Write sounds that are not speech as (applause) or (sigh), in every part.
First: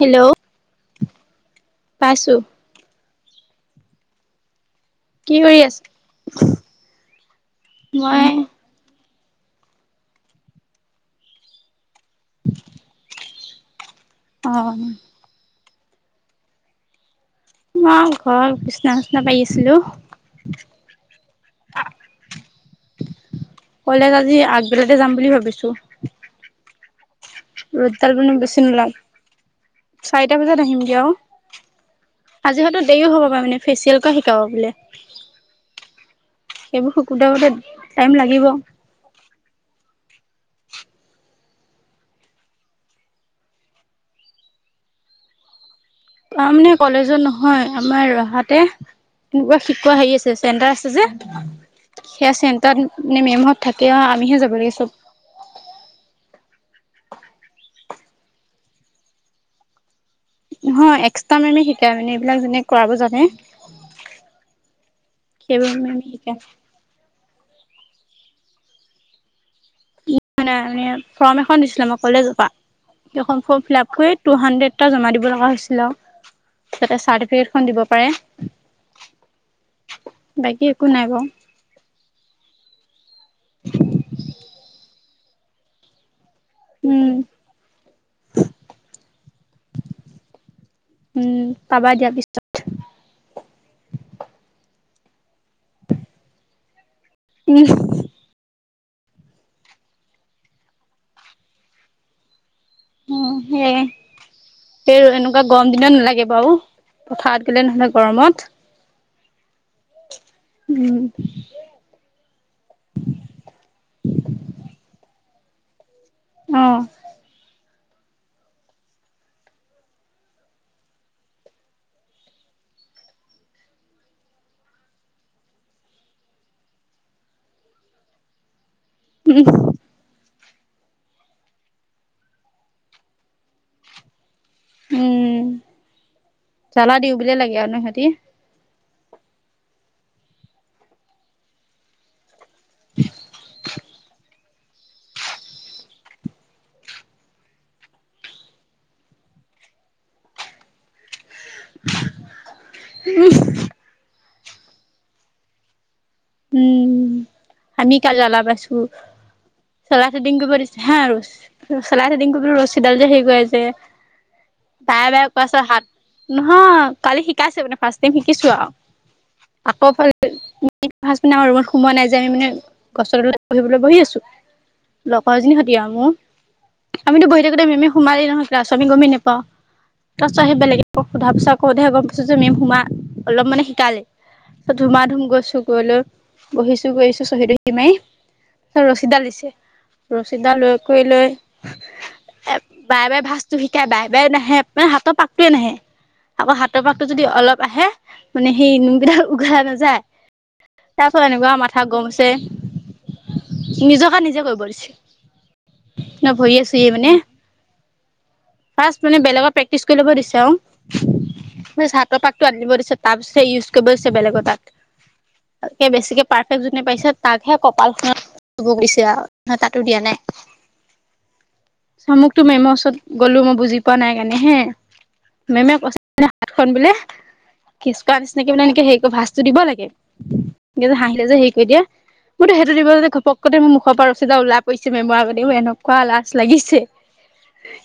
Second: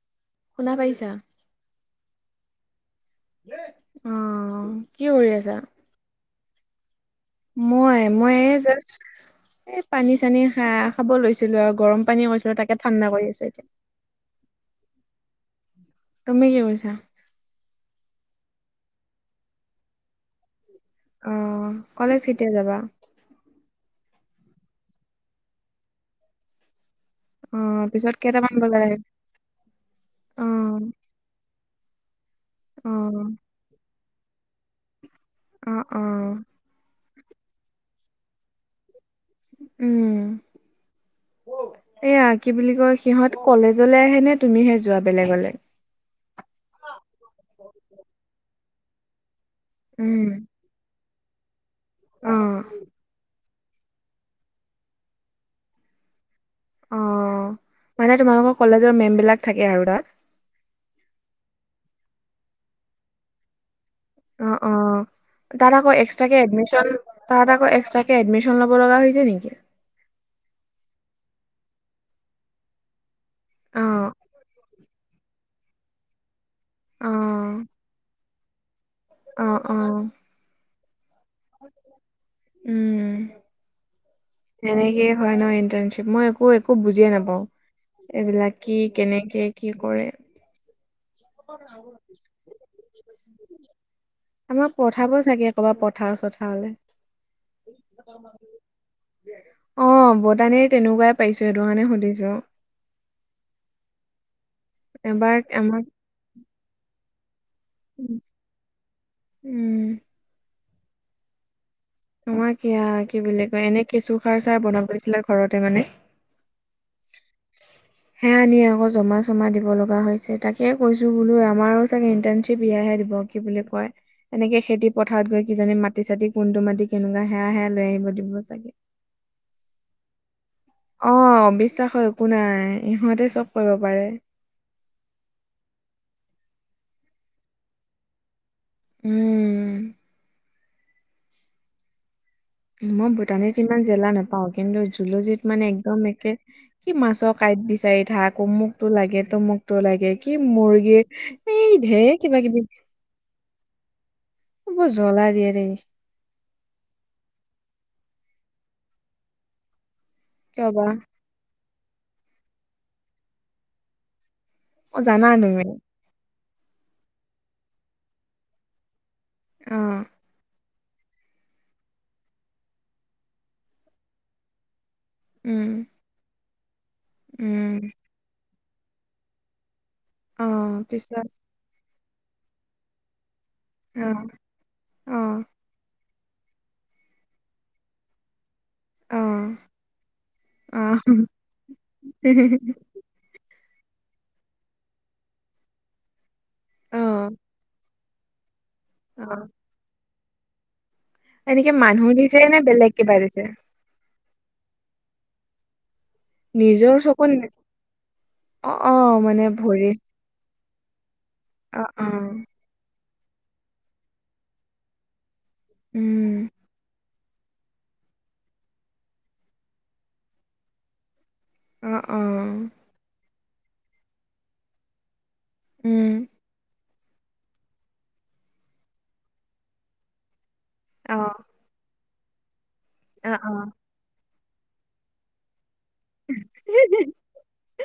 Hello শুনা পাইছা? পাইছো। অ', কি কৰি আছা? মই, মই, এই জাষ্ট এই পানী চানী খ খাব লৈছিলোঁ আৰু গৰম পানী পৰিছিলে তাকে ঠাণ্ডা কৰি আছোঁ এতিয়া অ', তুমি কি কৰিছা? মই ঘৰৰ বিচনা চিচনা পাৰি আছিলোঁ। অ', কলেজ কেতিয়া যাবা? কলেজ আজি আগবেলাতে যাম বুলি ভাবিছো। অ ৰ'দ তাৰ পিছত কাৰণে কেইটামান বেছি বজাত নোলাই। আহিব? চাৰিটা অ বজাত আহিম দিয়া ঔ আজি হয়তো অ দেৰিও হ'ব বাৰু মানে। ফেচিয়েল কৰা শিকাব বোলে। অ', অ', সেইবোৰ শিকোঁতে শিকোঁতে টাইম লাগিব। উম। এয়া কি বুলি কয় সিহঁত কলেজলে আহে নে তুমিহে যোৱা বেলেগলে। তাৰমানে কলেজত নহয় আমাৰ ৰহাতে। তেনেকুৱা শিকোৱা হেৰি উম আছে চেণ্টাৰ আছে যে অ সেয়া চেণ্টাৰ মানে মেমসত থাকে আমিহে যাব লাগে চব। অ' মানে তোমালোকৰ কলেজৰ মেমবিলাক থাকে আৰু তাত। নহয় এক্সট্ৰা মেমে শিকাই মানে এইবিলাক যেনে কৰাব জানে। অ', অ', সেইবোৰ তাত আকৌ মেমে শিকায় এক্সট্ৰাকে এডমিশন তাত আকৌ এক্সট্ৰাকে এডমিশন ল'ব লগা হৈছে নেকি। ফৰ্ম এখন দিছিলে মোক কলেজৰ পৰা। সেইখন ফৰ্ম ফিল আপ অ', কৰি টু হানড্ৰেটা জমা দিব লগা হৈছিল আৰু। অ', চাৰ্টিফিকেটখন দিব পাৰে। অ', অ'। বাকী একো নাই বাৰু উম, সেনেকেই হয় ন' ইণ্টাৰ্ণশ্বিপ মই এক মইএকো উম বুজিয়ে নাপাওঁ, এইবিলাক কি কেনেকে কি কৰে। উম, পাবা দিয়া পি আমাক পঠাব চাগে কৰবাৰ পথাৰ চথাৰলে। (unintelligible) অ' বতানিৰ তেনেকুৱাই পাইছো সেইটো কাৰণে সুধিছো। উম' সেইয়ে, এই এবাৰ এনেকুৱা গৰম আমাক দিনত নালাগে বাৰু। পথাৰত গ'লে নহ'লে গৰমত। উম। উম। নহয় কিয়া কি বুলি কয় এনে কেঁচু সাৰ চাৰ বনাব দিছিলে ঘৰতে মানে। অ'। সেয়া নি আকৌ জমা চমা দিব লগা হৈছে তাকে কৈছোঁ বোলো আমাৰো চাগে ইণ্টাৰ্নশ্বিপ এয়াহে দিব। কি বুলি কয়। এনেকে খেতি পথাৰত গৈ কিজানি মাটি চাতি কোনটো মাটি কেনেকুৱা সেয়া সেয়া লৈ আহিব দিব চাগে। (unintelligible) অ' বিশ্বাস হয় একো নাই ইহঁতে চব কৰিব পাৰে। উম, জ্বালা দিওঁ বুলি লাগে আৰু ন' সিঁহতি। উম। মই বুটানীত ইমান জ্বালা নাপাওঁ কিন্তু জুলজিত মানে একদম একে কি মাছৰ কাঁইট বিচাৰি থাক অমুকটো লাগে তমুকটো লাগে কি মুৰ্গীৰ এই ধেৰ কিবা কিবি। (unintelligible) বৰ জ্বলাই দিয়ে দেই উম, আমি কালি জালা পাইছো। থেডিং কৰিব কিয় দিছে বা আৰু, চলাই থেডিং ৰছীডাল যে সেই কৰে যে। অ বাৰে জানা বাৰে কৈ আছে তুমি হাত, নহয় কালি শিকাইছে মানে ফাষ্ট টাইম শিকিছো আৰু। অ আকৌ ফালে ফাস্ট দিনা আমাৰ ৰুমত সোমোৱা নাই যে আমি মানে গছৰ তলত বহিবলৈ বহি আছোঁ। লগৰজনীৰ সতি উম আৰু, মোৰ আমিতো বহি থাকোতে উম, মেমে সোমালেই নহয়। ক্লাছ আমি গ'মে নাপাওঁ, তাৰ পিছত আহি বেলেগেক সোধা পিছত কওঁতে গ'ম পাইছো যে মেম সোমাল, অলপ মানে শিকালে, অ', ত' ধুমা ধুম অ', গৈছোঁ। গৈ লৈ, বহিছো বহি চহী তহি মাৰি অ', ৰছীডাল দিছে, অ', ৰছীডাল কৰি লৈ, এ অ', অ', বাৰে বাৰে ভাঁজটো শিকাই বাৰে বাৰে নাহে মানে হাতৰ পাকটোৱে নাহে। আকৌ হাতৰ পাকতটো যদি অলপ আহে, মানে সেই নাযায়। তাৰ পাছত এনেকুৱা এনেকে মাথা গৰম মানুহ হৈছে, দিছে নে বেলেগ কিবা দিছে? নিজকে নিজে কৈ পৰিছে। ন' ভৰি চোই নিজৰ মানে। চকুত নে- অ', ফাৰ্ষ্ট অ', মানে বেলেগক প্ৰেক্টিছ ভৰি কৰি ল'ব দিছে আৰু। মানে অ', চাতৰ অ', পাকটো আনিব দিছে তাৰ পিছতহে ইউজ কৰিব দিছে বেলেগৰ তাত। তাকে বেছিকে উম, পাৰফেক্ট যোনে পাইছে তাকহে কপাল খনত (unintelligible) দীছে আৰু ন তাতো দিয়া নাই অ', অ', আমুকতো মেমৰ ওচৰত গ'লো মই বুজি পোৱা নাই কাৰণে হে। মেমে কৈছে উম, মানে হাতখন বোলে খিচকোৱা নিচিনাকে মানে এনেকে হেৰি ক ভাজটো দিব লাগে এনকেযে হাঁহিলে অ', যে হেৰি কৰি দিয়ে। মোইতো সেইটো দিবলৈদি অ', ঘপকতে অ', মোৰ মুখৰ পৰা ৰচিডাল ওলাই পৰিছে মেমৰ আগতে মোৰ এনেকুৱা লাজ লাগিছে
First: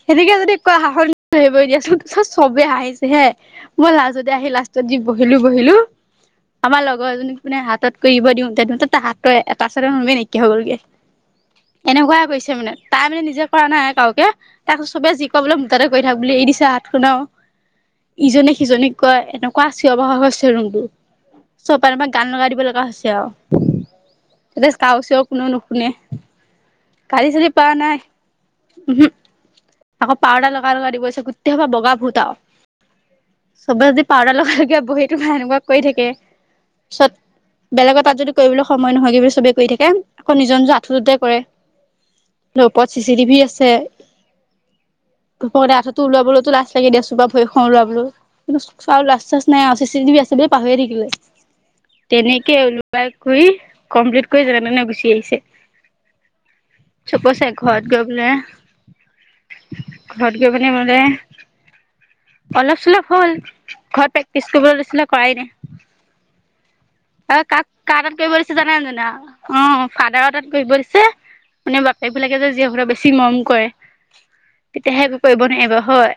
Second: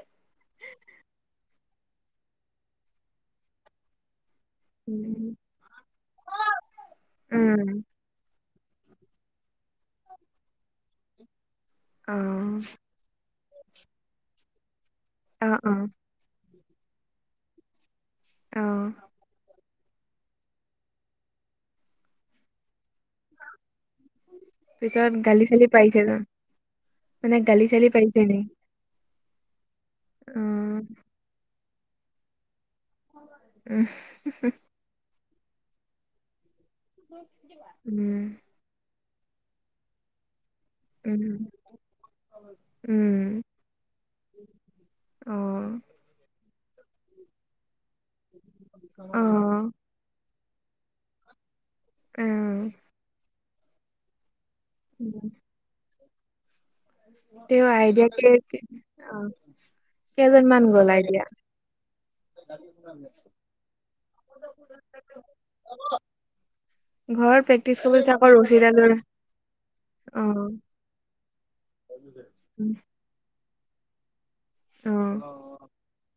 সেনেকে যদি কোৱা হাহৰ (unintelligible) দিয়াচোন সবে হাঁহিছে হে মই লাজতে আহি লাষ্ট টত যি বহিলো উম, বহিলো আমাৰ লগৰ এজনীক মানে উম, হাতত কৰিব দিওঁতে তাৰ হাত এটা চাইডৰ নুমে নাইকিয়া হৈ গলগে এনেকুৱা কৰিছে অ', মানে তাই মানে নিজে কৰা নাই কাওকে তাক সবে যি ক বোলে অ', মোৰ তাতে অ', কৰি থাক বুলি এৰি দিছে হাত খন ও ইজনে অ', সিজনীক কয় এনেকুৱা কোৱা চিওৰ বাখৰ হৈছে ৰুমটো সব পালৰ পা গান লগাই দিব লগা হৈছে আৰু এতিয়া পিছত স্কাওচও গালি কোনেও চালি নুশুনে পাৰিছে জানো? গালি মানে চালি পাৰা নাই পাৰিছে নি? উমহো আকৌ পাউদাৰ লগাই অ', লগাই দিব দিছে গোটেই শোপা বগা ভূত আও। উম, সবে যদি পাউডাৰ লগাই লগাই বহিটো এনেকুৱাক কৰি থাকে পিছত বেলেগৰ তাত উম, যদি কৰিবলৈ সময় নহয় কি বুলি সবেই কৰি থাকে আকৌ নিজৰ নিজৰ আ থ্ৰুতে উম, কৰে ওপৰত চি চি টিভি উম, আছে (inaudible) ওপৰলে অ', আঠুটো ওলাবলৈকে লাজ লাগে দে চোন বা ভৰি খন ওলাবলৈও কিন্তু চ আৰু লাজ চাজ নাই অ', আ চি চি টিভি আছে বুলি পাহৰি থাকিলো তেনেকে অ', ওলাই কৰি কমপ্লিট কৰি যেনে তেনে উম। গুচি আহিছে। চব কৈছে তেওঁ ঘৰত গৈ আইডিয়া বোলে কে উম ঘৰত গৈ মানে মোলে অলপ চলপ হ'ল ঘৰত প্ৰেক্টিচ কৰিবলৈ দিছিলে কৰায়ে নাই ঘৰত অ', কাক প্ৰেক্টিচ কাৰ তাত আকৌ কৰিব দিছে জানা ৰছীডালৰ নে নাজানা উম অ ফাদাৰৰ তাত কৰিব দিছে। মানে বাপেক বিলাকে যে জীয়েক বোৰক বেছি মৰম কৰে অ তেতিয়াহে একো কৰিব নোৱাৰিব হয়।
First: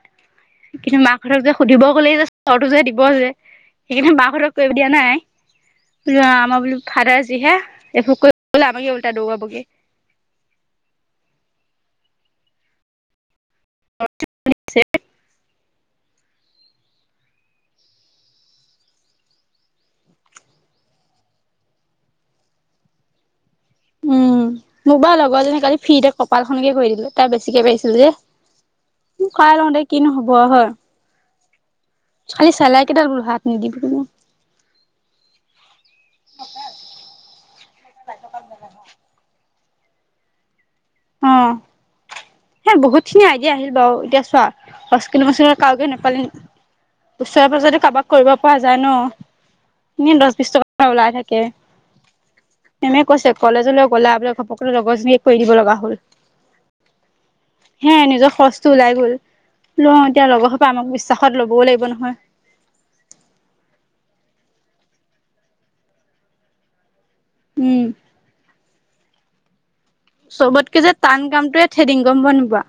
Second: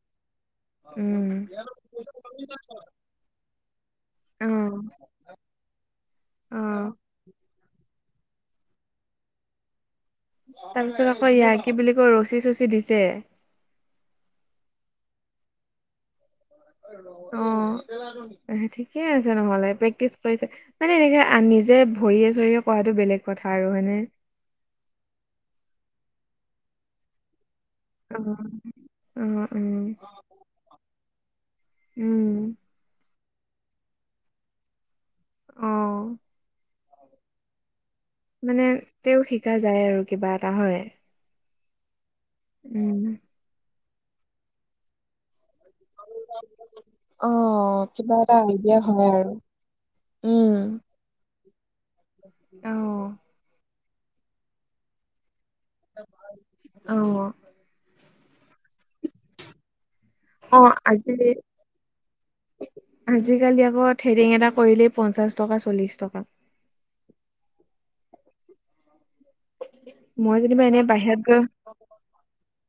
কিন্তু উম মাকহঁতক যে সুধিব গ'লেই যে চৰটো যে দিব যে সেইকাৰনে অ মাকহঁতক কৰিব দিয়া নাই কিন্তু অ আমাৰ বোলো ফাদাৰ যিহে একো কৰিব গলে আমাকে উলতা দৌৰাবগে তাৰপিছত আকৌ ইয়াক কি বুলি কয় ৰছী চচী দিছে ৰচিও দিছে (unintelligible) অ', আহ ঠিকে আছে নহলে প্ৰেক্টিছ কৰিছে। মানে এনেকে নিজে ভৰিয়ে চৰিয়ে কৰাটো বেলেগ কথা আৰু হয়নে। উম মোক বা লগৰজনী কালি ফ্ৰীতে কপালখনকে কৰি দি দিলে তাৰ বেছিকে পাইছে অ অ যে খাই লওঁ দে উম কিনো হব আৰু হয় খালি উম চেলাই কেইডাল বোলো হাত নিদিবি কলো। উম। মানে তেওঁ শিকা যায় আৰু কিবা এটা হয়। অ', সে বহুত উম খিনি আইডিয়া আহিল বাৰু এতিয়া চোৱা। কিন্তু মই চোৱা কাওকে নেপালি অ ওচৰে পাজৰে কাৰোবাক কিবা কৰিব এটা পৰা আইডিয়া যায় ন হয় আৰু এনে দহ বিশ উম টকা ওলাই থাকে। অ কে মেমে কৈছে কলেজলৈ গ'লা বোলে ঘপককে লগৰজনীক কৰি দিব লগা হল হে নিজৰ খৰচটো ওলাই গল লো এতিয়া লগৰ অ সোপা আমাক আজি বিশ্বাসত ল'বও লাগিব নহয়। আজিকালি আকৌ থ্ৰেডিং এটা কৰিলেই পঞ্চাশ টকা চল্লিশ টকা। উম। মই যেনিবা এনে সবতকে যে বাহিৰত টান গৈ কামটোৱে থ্ৰেদিং গম পোৱা নে নোপোৱা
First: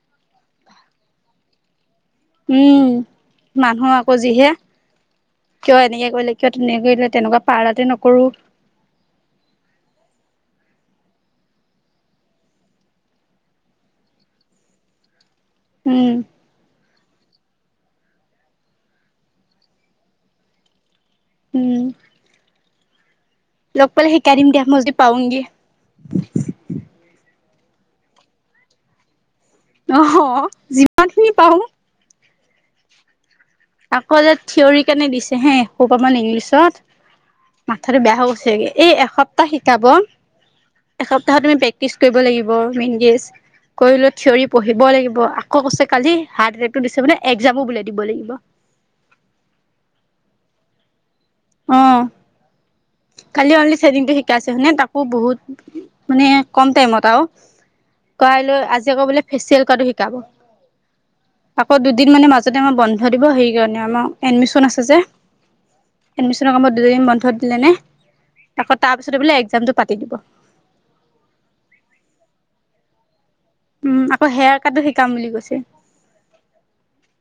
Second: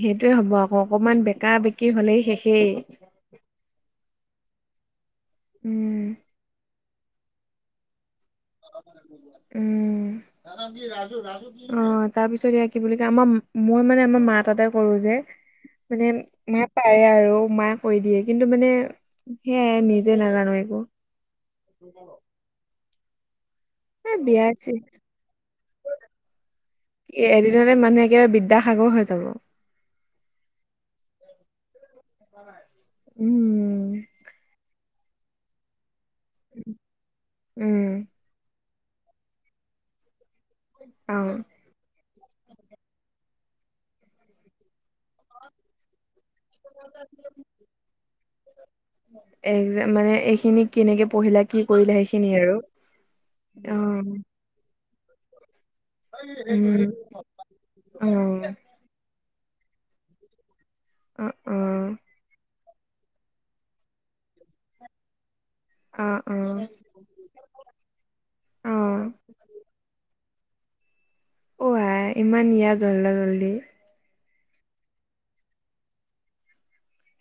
সেইটোয়ে হ'ব আকৌ অকণমান বেকা বেকি হলেই শেষেই উম মানুহ আকৌ যিহে কিয় উম এনেকে কৰিলে কিয় তেনেকে কৰিলে তেনেকোৱা পাৰ্লাৰতে নকৰো উম তাৰ নাম কি ৰাজু ৰাজু অ তাৰপিছত এইয়া কি বুলি কয় আমাৰ মই মানে আমাৰ মা তাতে কৰো যে মানে উম মা পাৰে আৰু মায়ে কৰি দিয়ে কিন্তু মানে সেয়াই নিজে নাজানো একো উম লগ পালে এ শিকাই বিয়া দিম দিয়া মই যি পাওগি এদিনতে মানুহে একেবাৰে বিদ্যাসাগৰ হৈ যাব নহ যিমানখিনি পাৰো উম আকৌ যে থিয়ৰি কেনে দিছে হে অকমান ইংলিছত মাথাটো উম, বেয়া হৈ গৈছেগে এই এসপ্তাহ শিকাব এসপ্তাহত অ', তুমি বে টিছ কৰিব লাগিব মেইন কেজ কৰি লৈ থিয়ৰি পঢ়িব লাগিব আকৌ কৈছে কালি হাৰ্টকটো দিছে মানে একজামো বোল দিব লাগিব এক মানে এইখিনি কেনেকে পঢ়িলা কি অ কৰিলা সেইখিনি আৰু কালি অনলি চেডিংটো অ', শিকাইছে মানে তাকো বহুত মানে কম উম। টাইমত আৰু কাই অ', লৈ আজি আকৌ বোলে ফেচিয়েল কৰাটো শিকাব অ', আকৌ দুদিন অ', মানে মাজতে আমাৰ বন্ধ দিব সেইকাৰণে আমাৰ এডমিশ্চন আছে যে অ', এডমিশ্চনৰ অ'। সময়ত দুদিন বন্ধ দিলেনে আকৌ অ', তাৰপাছতে বোলে একজামটো পাটি দিব অ আই ইমান ইয়া জল্ডা জল্দি উম আকৌ হেয়াৰ কাটো শিকাম বুলি কৈছে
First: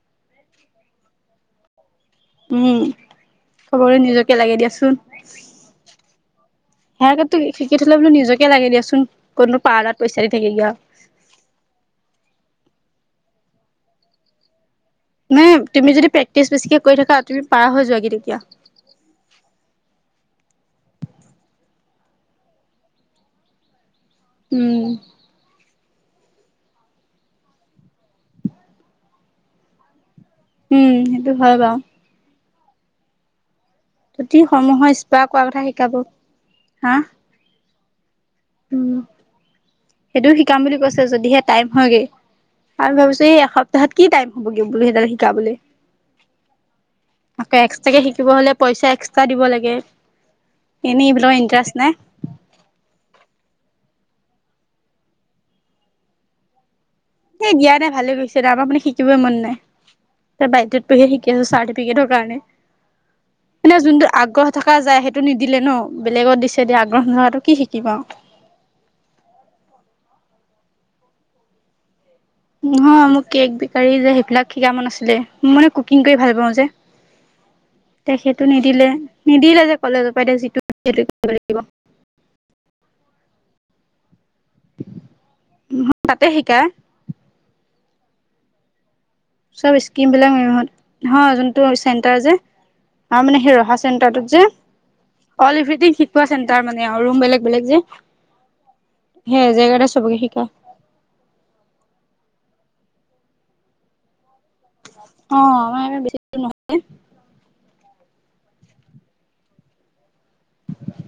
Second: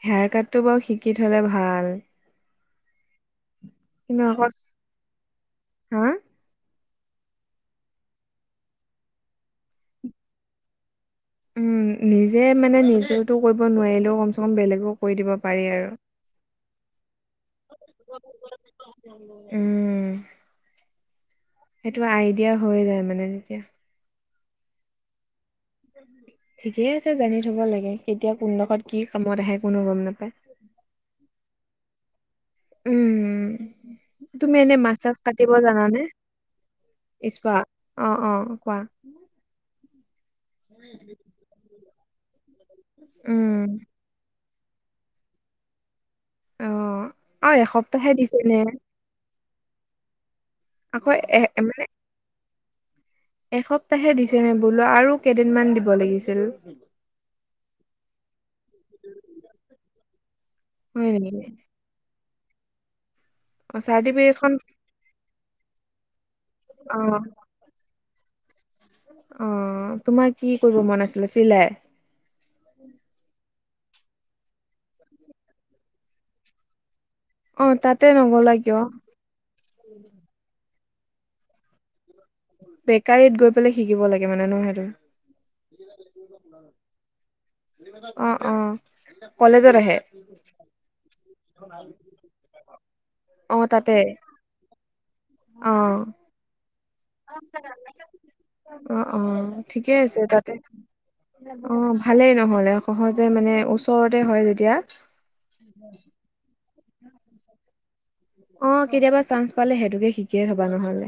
হেয়াৰ কাটটো বাৰু শিকি থলে ভাল উম চবৰে কিন্তু নিজকে আকৌ লাগে দিয়াচোন হা? হেয়াৰ কাতটো শিকি থ'লে বোলো নিজকে লাগে দিয়াচোন কতনো পাৰ্লাৰত বিচাৰি দি থাকেগে আৰু উম নিজে মানে নিজেওটো কৰিব নোৱাৰি ন কম চে কম বেলেগক কৰি দিব ন পাৰি আৰু। তুমি যদি প্ৰেক্টিচ বেছিকে কৰি থাকা তুমি পাৰা হৈ যোৱাগে তেতিয়া উম সেইটো আইডিয়া হৈয় যায় মানে তেতিয়া উম (inaudible) ঠিকে আছে জানি থ'ব লাগে কেতিয়া কোন দহত কি কামত আহে কোনো গম নাপায় উম সেইটো হয় বাৰু উম যদি তুমি এনে সমূহৰ মাছ চাছ স্পা কৰা কাতিব কথা শিকাব। জানানে হা স্পা অঁ অ কোৱা উম সেইটোও শিকাম বুলি কৈছে যদিহে টাইম হয়গে আৰু ভাবিছো এই উম এসপ্তাহত কি টাইম হবগে বোলো সেইডাল শিকাবলৈ অ অ আকৌ এক্সট্ৰাকে এসপ্তাহে শিকিব দিছে হলে নে পইচা এক্সট্ৰা দিব লাগে এনেই আকৌ এইবিলাকত এ ইণ্টাৰেষ্ট মানে নাই এসপ্তাহে দিছে নে বোলো আৰু কেইদিনমান দিব লাগিছিল এ দিয়া নাই ভালে হৈছে যা আমাৰ মানে শিকিবই মন নাই বাধ্যত হয় পৰিয়ে শিকি নেকি আছো ৰ্চাটি পিকেটৰ কাৰণে মানে অ যোনটো আগ্ৰহ চাৰ্টিফিকেটখন থকা যায় সেইটো নিদিলে ন বেলেগত দিছে এতিয়া অ আগ্ৰহ নথকাটো কি শিকবা আৰু অ তোমাৰ কি কৰিব মন আছিলে চিলাই নহয় মোৰ কেক বেকাৰী যে সেইবিলাক শিকা মন আছিলে মানে কুকিং কৰি ভাল পাওঁ যে অ তাতে তে সেইটো নগলা কিয় নিদিলে নিদিলে যে কলেজৰ পৰা এতিয়া যিটো দিলে সেইটোয়ে শিকিব লাগিব বেকাৰীত গৈ পেলাই শিকিব লাগে মানে ন সেইটো তাতে শিকাই অ অ চব কলেজত আহে স্কিম বিলাক হয় যোনটো চেণ্টাৰ যে আৰু মানে সেই অ ৰহা তাতে চেণ্টাৰটোত যে অল অ এভ্ৰিথিং শিকোৱা চেণ্টাৰ মানে ৰুম বেলেগ, বেলেগ যে অ', সেই অ', এজেগাতে ঠিকে চবকে আছে শিকাই তাতে। অ, ভালেই নহলে সহজে মানে ওচৰতে হয় যেতিয়া। অ'। দূৰ অ, কেতিয়াবা চান্স পালে সেইটোকে শিকিয়ে থবা নহলে।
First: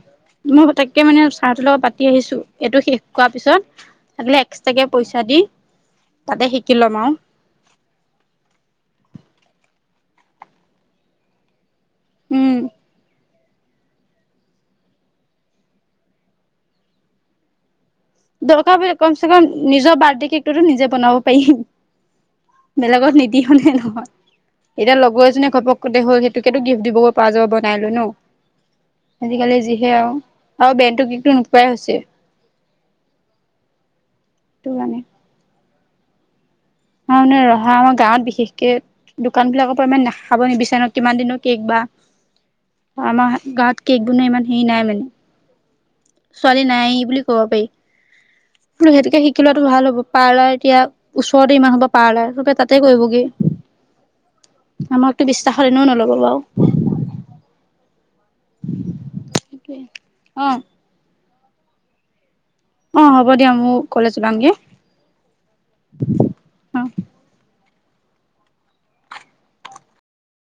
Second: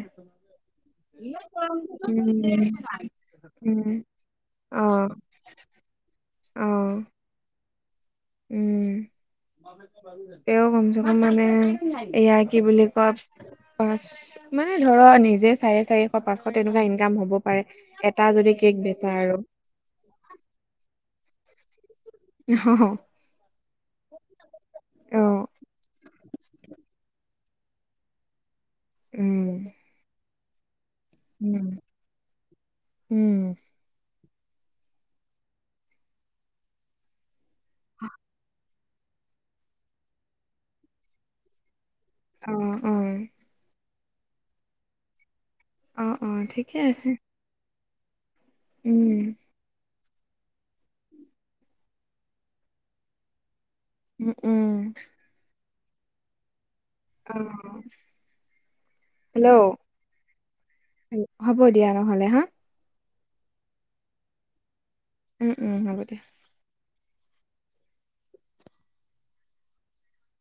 মই পতৈকে মানে চাহটোৰ লগত পাতি উম, আহিছো এইটো শেষ কৰোৱাৰ পিছত উম, আাগিলে। এক্সট্ৰাকে অ', পইচা দি তাতে শিকি অ', লম আৰু। উম, তেওঁ কম চে কম মানে এয়াই উম কি বুলি কোৱা। পাঁচ মানে ধৰা নিজে চাৰে চাৰিশ, পাঁচশ তেনেকুৱা ইনকাম হ'ব পাৰে। তটা যদি দৰকাৰ কেক পৰিলে বেচা কমচে কম আৰু। নিজৰ বাৰ্থডে কেকটোতো নিজে বনাব পাৰিম বেলেগত নিদি হনে নহয়। এতিয়া লগৰ অ', এজনীয়ে ঘপক হল সেইটোকেতো গিফ্ট দিব পৰা যাব বনাই লৈ ন। আজিকালি উম, যিহে আৰু বেনটো কি। উম, উম। সেইটো কাৰানে ম-মানে ৰহা আমাৰ গাঁৱত বিশেষকে দোকান বিলাকৰ পৰা ইমান নাখাব নিবিচাৰে কিমান দিনৰ কেক বা অ', অ', আমাৰ গাঁও কেক বনোৱা ইমান হেৰি নাই মানে। অ', অ', ছোৱালী ঠিকে নাই আছে বুলি কব পাৰি বো সেতুকে উম, শিকি লোৱাটো ভাল হ'ব। পাৰ্লাৰ এতিয়া ওচৰতে ইমান হ'ব পাৰ্লাৰ চবে তাতে কৰিবগে। উম, উম। টো বিশ্বাস এনও নল'ব বাৰু। অ, হেল্ল'। সেইটোৱে অ', হ'ব দিয়া নহ'লে হা। অ, হ'ব দিয়া মোক কলেজ ওলামগৈ। উম, উম হ'ব দিয়া। অ'।